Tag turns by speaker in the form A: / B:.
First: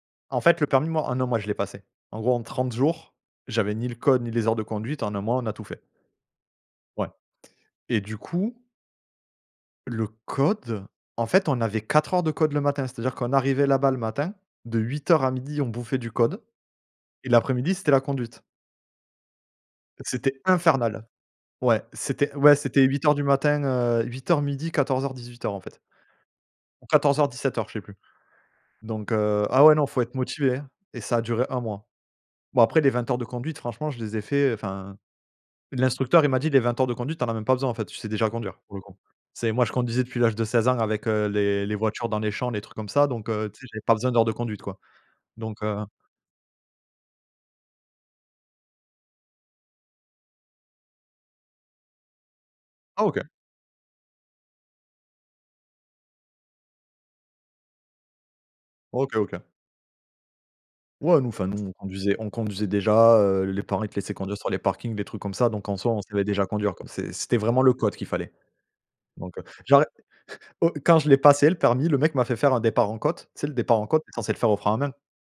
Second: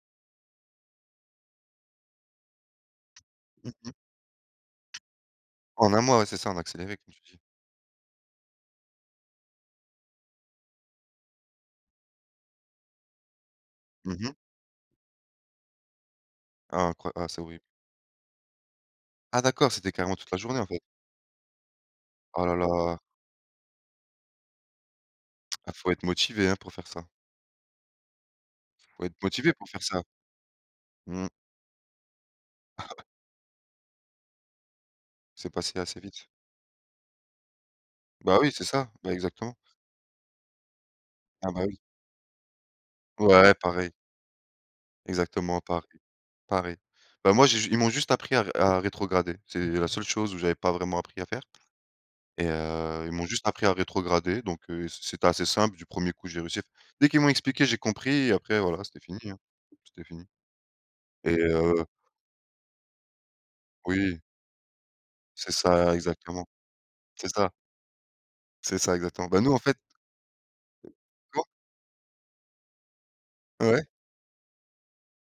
A: En fait, le permis, moi, en 1 mois, je l'ai passé. En gros, en 30 jours,
B: Mmh
A: j'avais ni
B: mh.
A: le code ni les heures de conduite, en 1 mois, on a tout fait.
B: En 1 mois, ouais, c'est ça, en accéléré,
A: Ouais
B: comme tu dis.
A: et du coup le code, en fait, on avait 4 heures de code le matin, c'est-à-dire qu'on arrivait là-bas le
B: Mmh mh.
A: matin, de 8:00 à 12:00 on bouffait du code
B: Ah incroya ah
A: et
B: c'est horrible.
A: l'après-midi, c'était la conduite
B: Ah d'accord. C'était carrément toute la
A: c'était
B: journée, en fait.
A: infernal. Ouais, c'était,
B: Ah
A: ouais,
B: là
A: c'était
B: là.
A: 8:00 du matin, heu, 8:00-12:00 14:00-18:00 en
B: Ah
A: fait
B: faut être motivé, hein, pour
A: ou
B: faire ça.
A: 14:00-17:00 je sais plus.
B: Faut
A: Donc,
B: être
A: heu
B: motivé
A: ah
B: pour
A: ouais,
B: faire
A: non, faut
B: ça.
A: être motivé, hein et ça a
B: Mmh.
A: duré 1 mois. Bon, après,
B: Ah
A: les
B: ouais.
A: 20 heures de conduite, franchement, je les ai fait. Enfin,
B: C'est passé assez
A: l'instructeur,
B: vite.
A: il m'a dit les 20 heures de conduite, tu en as même pas besoin, en fait. Tu sais déjà
B: Bah, oui,
A: conduire
B: c'est
A: pour le
B: ça,
A: coup.
B: bah,
A: C'est
B: exactement.
A: moi, je conduisais depuis l'âge de 16 ans avec, heu,
B: Ah bah,
A: les les
B: oui.
A: voitures dans les champs, les trucs comme ça. Donc, heu,
B: Ouais,
A: tu sais, j'avais
B: pareil.
A: pas besoin d'heures de conduite, quoi.
B: Exactement
A: Donc, heu
B: pareil pareil. Bah, moi, j'ai ju ils m'ont juste appris à ré à rétrograder. C'est la seule chose où j'avais pas vraiment appris à faire et
A: Ah
B: heu, ils
A: OK.
B: m'ont juste appris à rétrograder. Donc, heu, c'est c'était assez simple du 1er coup, j'ai réussi. Dès qu'ils m'ont expliqué, j'ai compris et après, voilà, c'était
A: OK.
B: fini, hein,
A: OK.
B: c'était fini
A: Ouais, nous,
B: et
A: enfin, nous on
B: heu
A: conduisait. On conduisait déjà, heu, les parents, ils te laissaient
B: Oui.
A: conduire sur les parkings, des trucs comme ça.
B: C'est
A: Donc, en
B: ça,
A: soi, on savait déjà
B: exactement.
A: conduire, quoi. C'est
B: C'est
A: c'était
B: ça.
A: vraiment le code qu'il fallait.
B: C'est ça, exactement.
A: Donc,
B: Bah,
A: heu,
B: nous, en fait
A: genre, le au quand je l'ai
B: [unintelligible]
A: passé, le permis, le mec m'a fait faire un départ en côte. Tu sais, le départ
B: Ouais.
A: en côte, tu es censé le faire au frein à main